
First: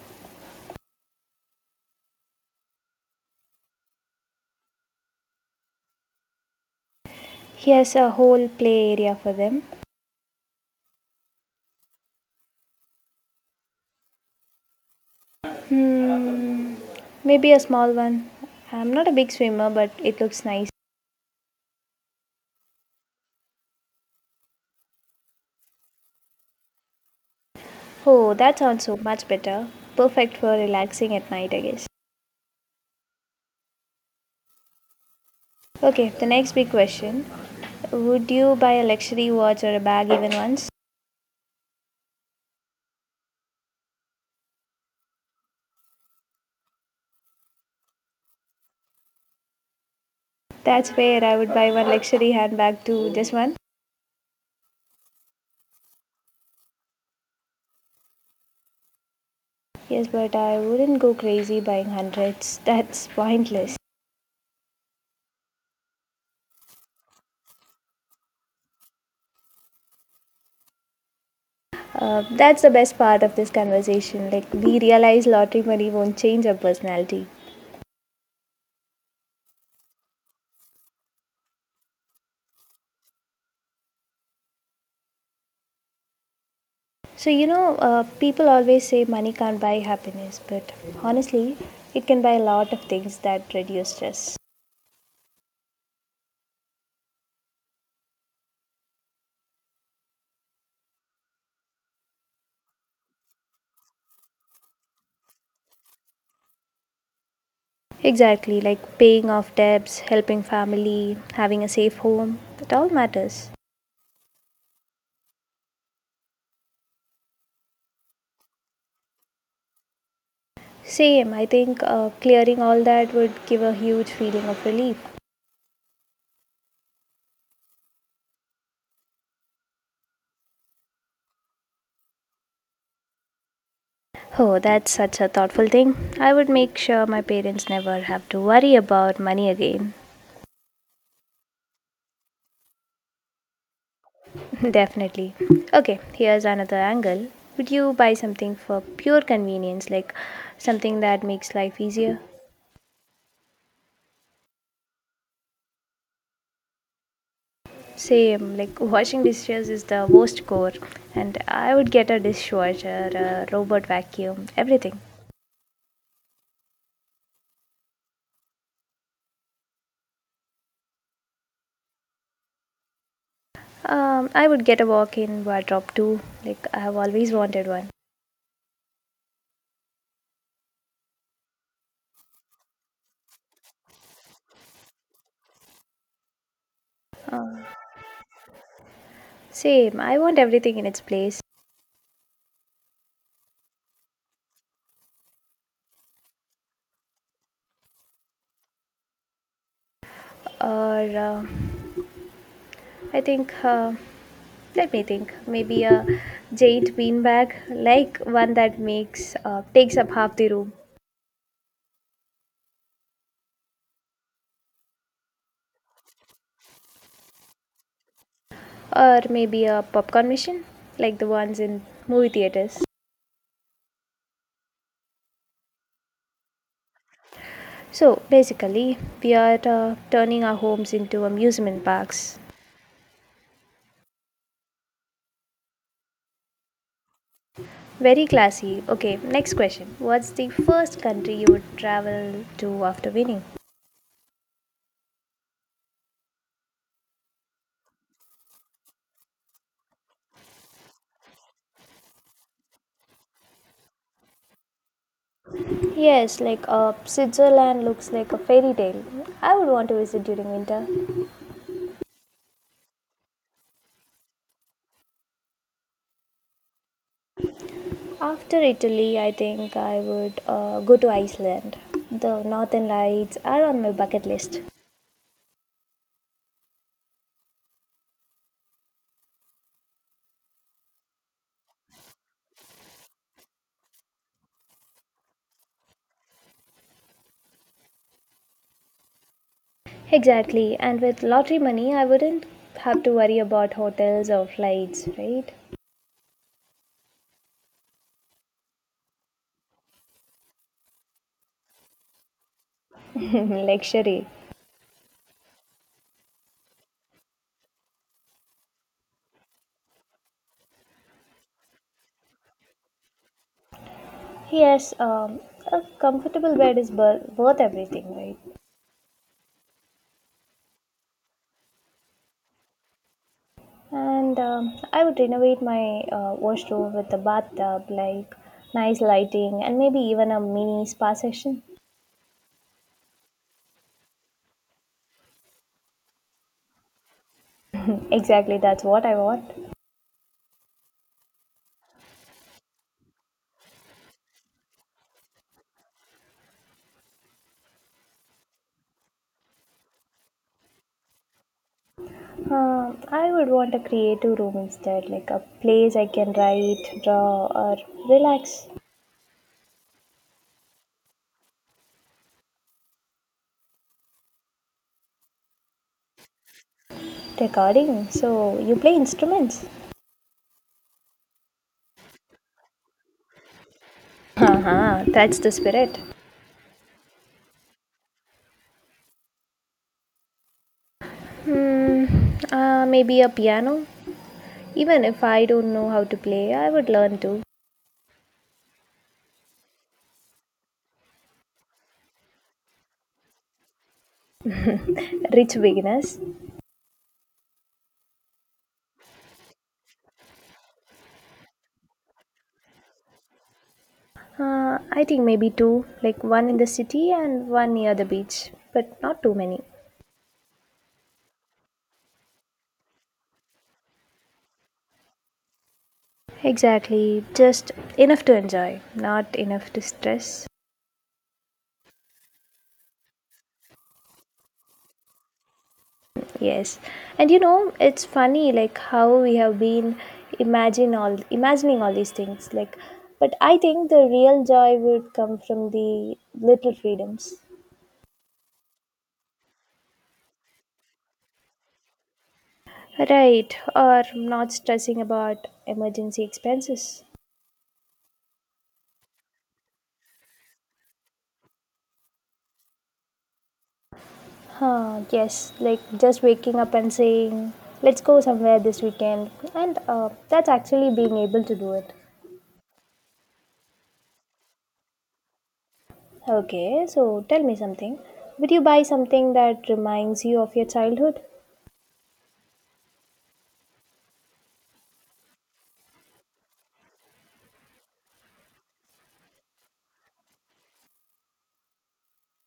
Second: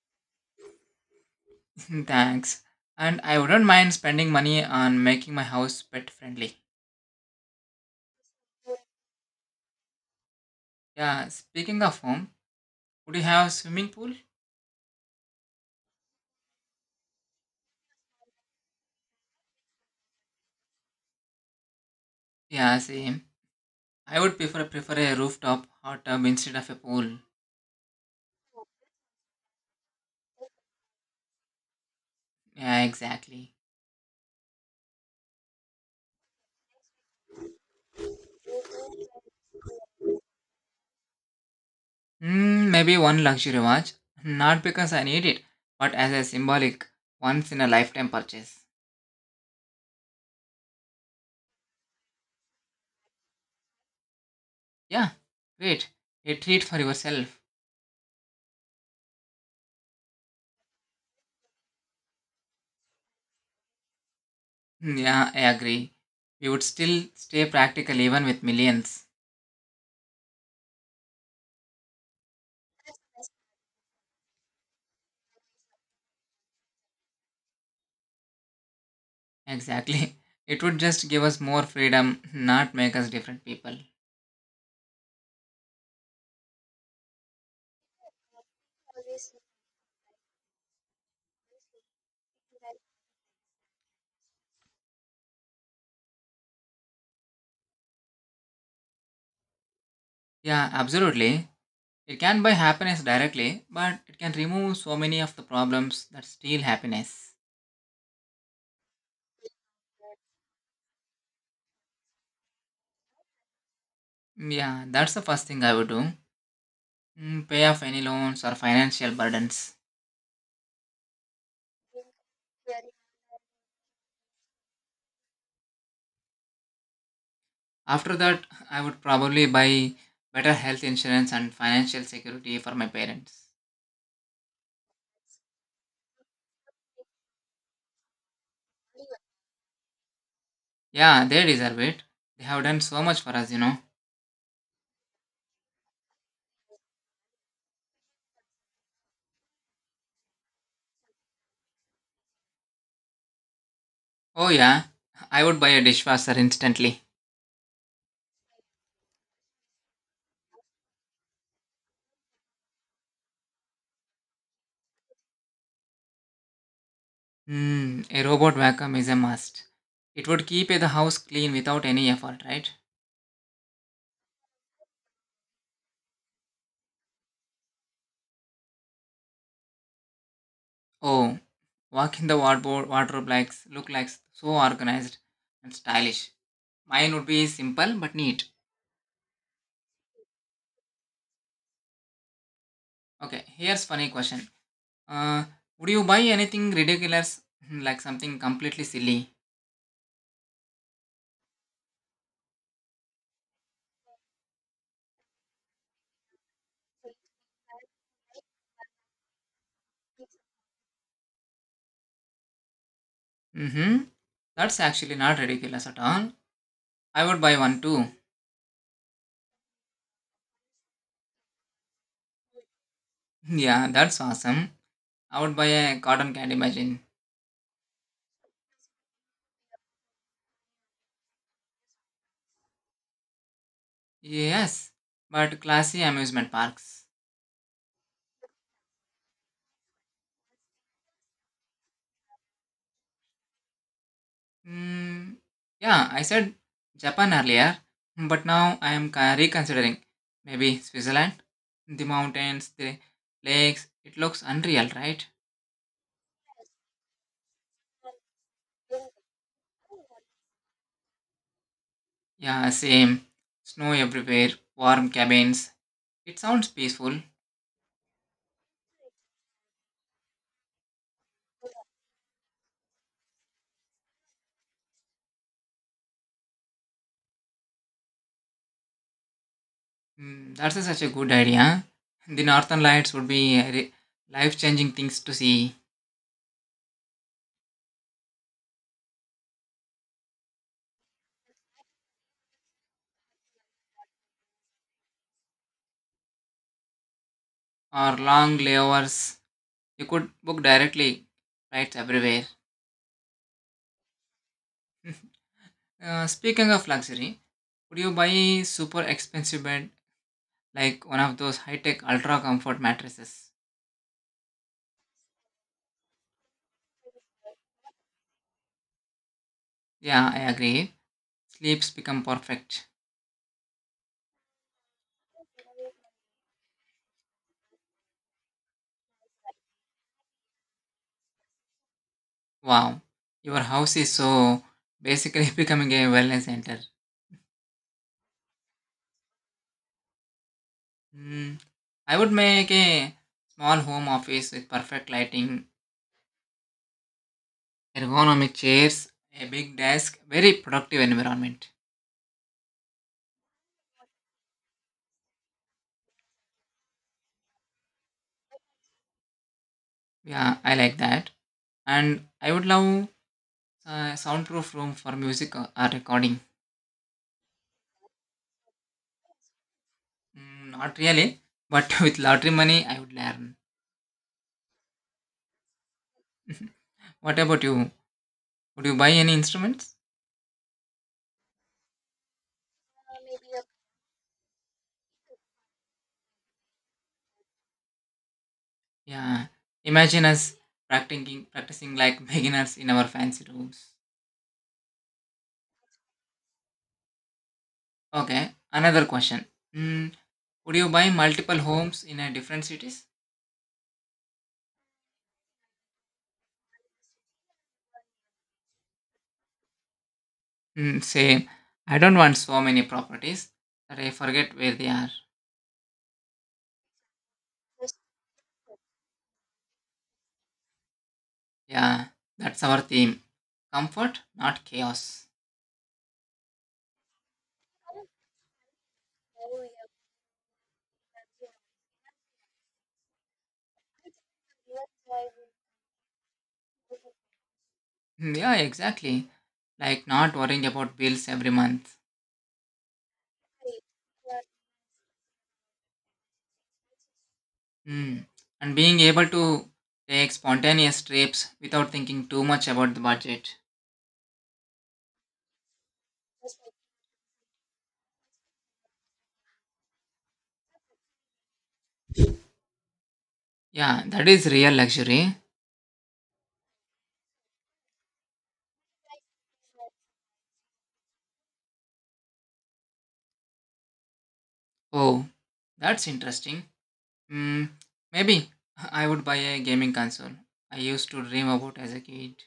Thanks. And I wouldn't mind spending money on making my house pet friendly. He has a whole play area for them. Yeah, speaking of home, would you have a swimming pool? Hmm, maybe a small one. I'm not a big swimmer, but it looks nice. Yeah, same. I would prefer prefer a rooftop hot tub instead of a pool. Oh, that sounds so much better. Perfect for relaxing at night, I guess. Yeah, exactly. Okay, the next big question. Would you buy a luxury watch or a bag even once? Hmm, maybe one luxury watch. Not because I need it, but as a symbolic once in a lifetime purchase. That's where I would buy one luxury handbag too, just one. Yeah, great. A treat for yourself. Yes, but I wouldn't go crazy buying hundreds. That's pointless. Hmm, yeah, I agree. We would still stay practical even with millions. Uh, that's the best part of this conversation. Like, we realize lottery money won't change our personality. Exactly. It would just give us more freedom, not make us different people. So, you know, uh, people always say money can't buy happiness, but honestly, it can buy a lot of things that reduce stress. Yeah, absolutely. It can buy happiness directly, but it can remove so many of the problems that steal happiness. Exactly, like paying off debts, helping family, having a safe home. It all matters. Yeah, that's the first thing I would do. Mm, pay off any loans or financial burdens. Same, I think uh, clearing all that would give a huge feeling of relief. After that, I would probably buy better health insurance and financial security for my parents. Oh, that's such a thoughtful thing. I would make sure my parents never have to worry about money again. Yeah, they deserve it. They have done so much for us, you know. Definitely. Okay, here's another angle. Would you buy something for pure convenience, like something that makes life easier? Oh, yeah, I would buy a dishwasher instantly. Same, like washing dishes is the worst core, and I would get a dishwasher, a robot vacuum, everything. Hmm, a robot vacuum is a must. It would keep the house clean without any effort, right? Um, I would get a walk in wardrobe too, like I have always wanted one. Oh, walk in the wardrobe, wardrobe likes look like so organized and stylish. Mine would be simple but neat. Same, I want everything in its place. Okay, here's funny question. Uh, would you buy anything ridiculous, like something completely silly? Or, uh, I think uh, Let me think. Maybe a jade beanbag, like one that makes uh, takes up half the room, Mm-hmm. That's actually not ridiculous at all. I would buy one too. or maybe a popcorn machine, like the ones in movie theaters. Yeah, that's awesome. I would buy a cotton candy machine. So basically, we are uh, turning our homes into amusement parks. Yes, but classy amusement parks. Very classy. Okay, next question. What's the first country you would travel to after winning? Mm, yeah, I said Japan earlier, but now I am ca- reconsidering. Maybe Switzerland, the mountains, the lakes. It looks unreal, right? Yes, like uh, Switzerland looks like a fairy tale. I would want to visit during winter. Yeah, same. Snow everywhere, warm cabins. It sounds peaceful. After Italy, I think I would uh, go to Iceland. The northern lights are on my bucket list. Mm, that's a- such a good idea. The northern lights would be re- life-changing things to see, Exactly, and with lottery money, I wouldn't have to worry about hotels or flights, right? or long layovers. You could book directly flights everywhere. Luxury. Uh, speaking of luxury, would you buy super expensive bed like one of those high-tech ultra comfort mattresses. Yes, um, a comfortable bed is bur- worth everything, right? Yeah, I agree. Sleeps become perfect. And um, I would renovate my uh, washroom with a bathtub, like nice lighting, and maybe even a mini spa session. Wow, your house is so basically becoming a wellness center. Exactly, that's what I want. Hmm. I would make a small home office with perfect lighting, ergonomic chairs, a big desk, very productive environment. Um, I would want a creative room instead, like a place I can write, draw, or relax. Yeah, I like that. And I would love a soundproof room for music or or recording. Recording, so you play instruments. Mm, not really, but with lottery money, I would learn. Haha, that's the spirit. What about you? Would you buy any instruments? Hmm, uh, maybe a piano. Even if I don't know how to play, I would learn to. Yeah. Imagine us practicing practicing like beginners in our fancy rooms. Rich beginners. Okay. Another question. Mm, would you buy multiple homes in a different cities? Uh, I think maybe two, like one in the city and one near the beach, but not too many. Mm, same. I don't want so many properties that I forget where they are. Exactly, just enough to enjoy, not enough to stress. Yeah. That's our theme. Comfort, not chaos. Yes. And you know, it's funny like how we have been imagine all imagining all these things, like, but I think the real joy would come from the little freedoms. Mm, yeah, exactly. Like not worrying about bills every month. Right, or not stressing about emergency expenses. Mm. And being able to take spontaneous trips without thinking too much about the budget. Huh, yes, like just waking up and saying, let's go somewhere this weekend. And uh, that's actually being able to do it. Yeah, that is real luxury. Okay, so tell me something. Would you buy something that reminds you of your childhood? Oh, that's interesting. Hmm, maybe I would buy a gaming console. I used to dream about as a kid.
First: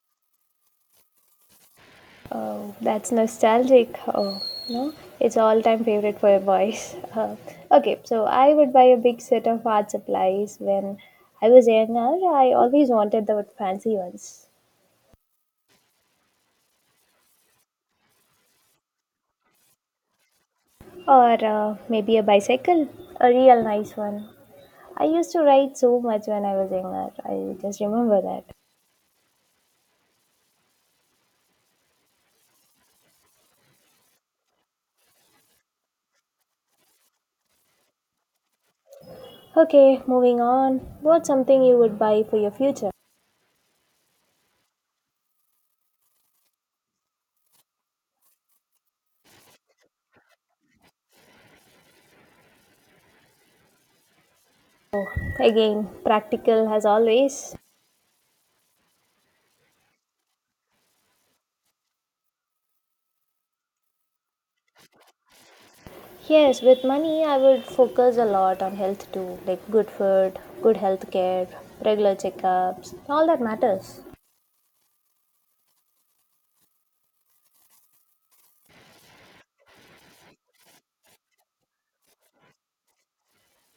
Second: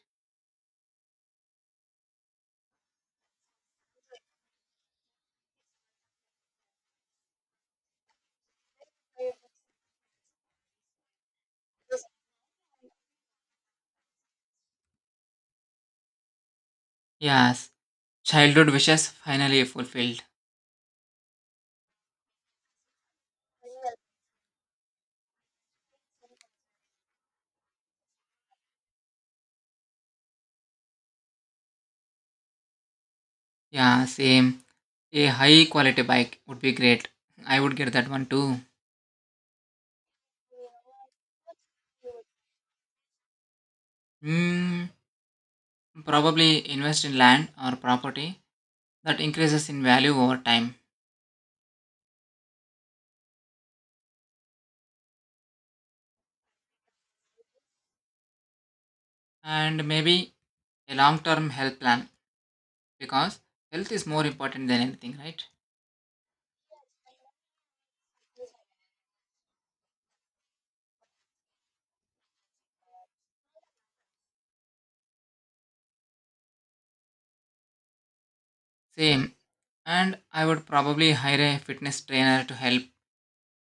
Oh, that's nostalgic. Oh, no, it's all-time favorite for boys. Uh, okay, so I would buy a big set of art supplies when I was younger. I always wanted the fancy ones, Yes, childhood wishes finally fulfilled. or uh, maybe a bicycle, a real nice one. I used to ride so much when I was younger. I just remember that. Yeah, same. A high quality bike would be great. I would get that one too. Okay, moving on. What's something you would buy for your future? Hmm, probably invest in land or property that increases in value over time. Oh, again, practical as always. And maybe a long term health plan because health is more important than anything, right? Yes, with money, I would focus a lot on health too, like good food, good health care, regular checkups, all that matters. Same. And I would probably hire a fitness trainer to help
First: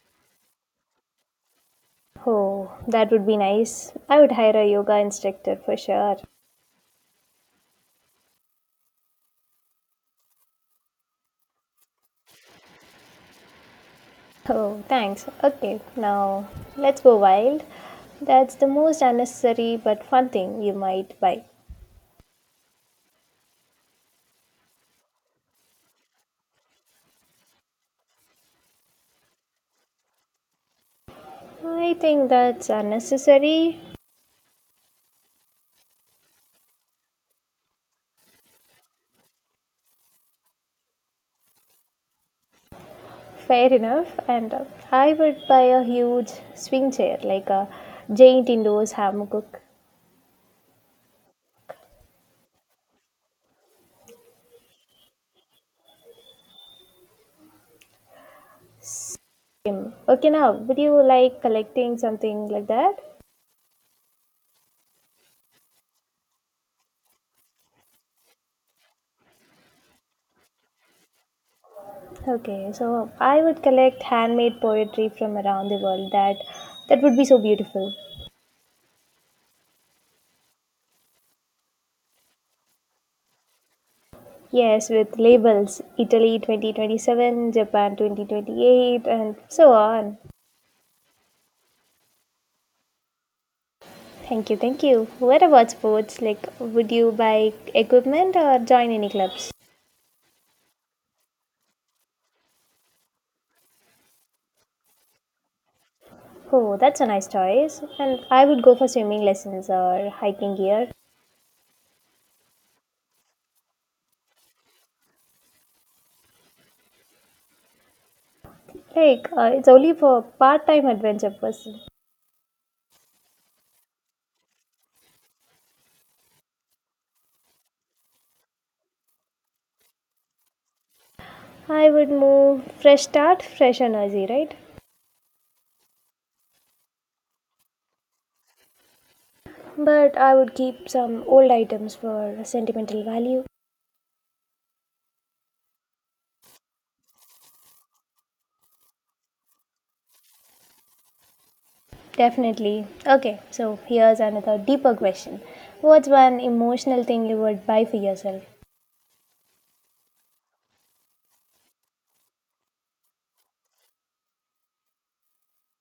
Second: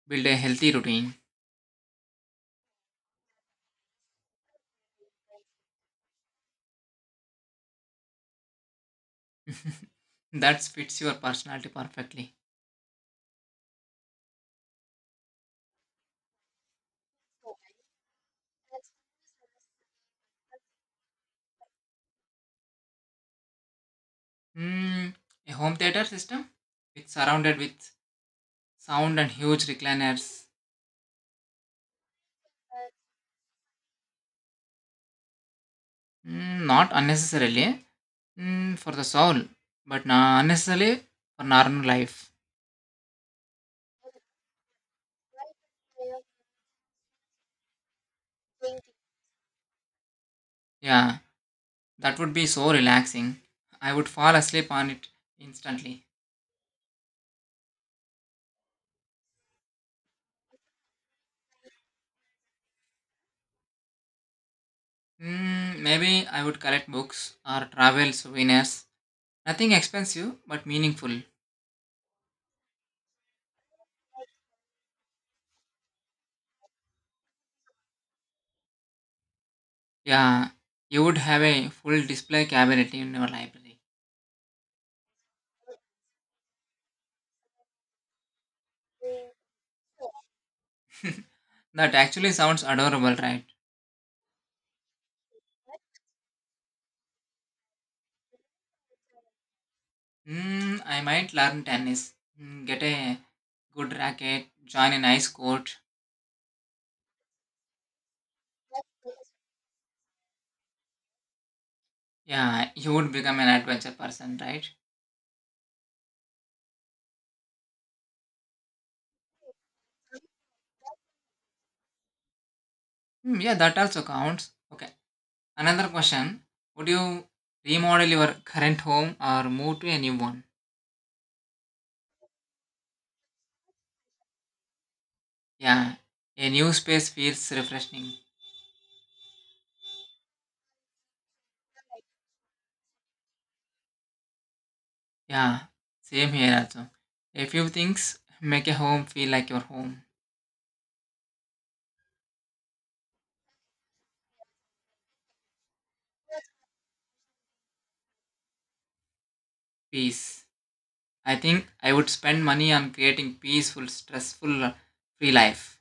build a healthy routine. Oh, that would be nice. I would hire a yoga instructor for sure. That fits your personality perfectly. Oh, thanks. Okay, now let's go wild. That's the most unnecessary but fun thing you might buy. Hmm, a home theater system? It's surrounded with sound and huge recliners. I think that's unnecessary. Hmm, not unnecessarily eh? Hmm, for the soul, but na- unnecessarily for normal life. Fair enough. And uh, I would buy a huge swing chair, like a giant indoors hammock. Yeah, that would be so relaxing. I would fall asleep on it instantly. Mm. Okay, now would you like collecting something like that? Hmm, maybe I would collect books or travel souvenirs. Nothing expensive, but meaningful. Okay, so I would collect handmade poetry from around the world. That that would be so beautiful. Yeah, you would have a full display cabinet in your library. Yes, with labels Italy twenty twenty-seven, Japan twenty twenty-eight, and so on. That actually sounds adorable, right? Thank you, thank you. What about sports? Like, would you buy equipment or join any clubs? Hmm, I might learn tennis. Hmm, get a good racket, join a nice court. Oh, that's a nice choice. And I would go for swimming lessons or hiking gear. Yeah, you would become an adventure person, right? Like, uh, it's only for part time adventure person. Hmm, yeah, that also counts. Okay, another question. Would you remodel your current home or move to a new one? I would move, fresh start, fresh energy, right? Yeah, a new space feels refreshing. But I would keep some old items for sentimental value. Yeah, same here also. A few things make a home feel like your home. Definitely. Okay, so here's another deeper question. What's one emotional thing you would buy for yourself? Peace. I think I would spend money on creating peaceful, stressful, uh, free life.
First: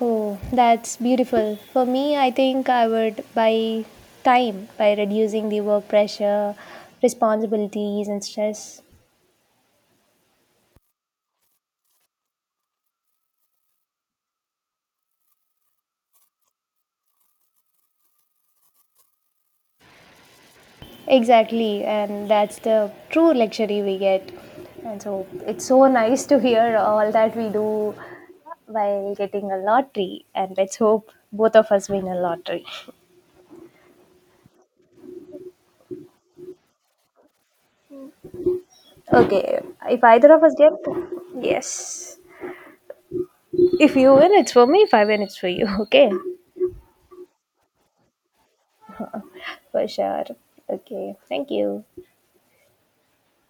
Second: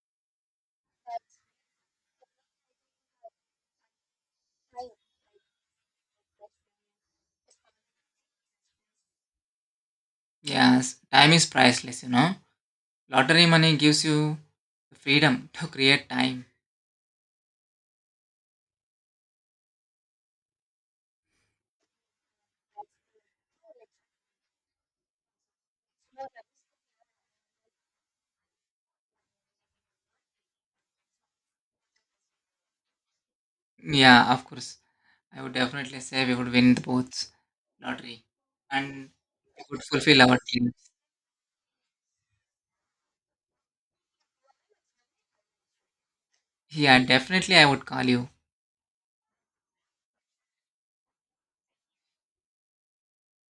Oh, that's beautiful. For me, I think I would buy time by reducing the work pressure, responsibilities, and stress. Yes, time is priceless, you know. Lottery money gives you the freedom to create time. Exactly, and that's the true luxury we get. And so it's so nice to hear all that we do while getting a lottery. And let's hope both of us win a lottery. Yeah, of course. I would definitely say we would win the both lottery and Okay, we would if fulfill either our of us get, dreams. yes. If you win, it's for me. If I win, it's for you. Okay. Yeah, definitely I would call you. For sure. Okay. Thank you.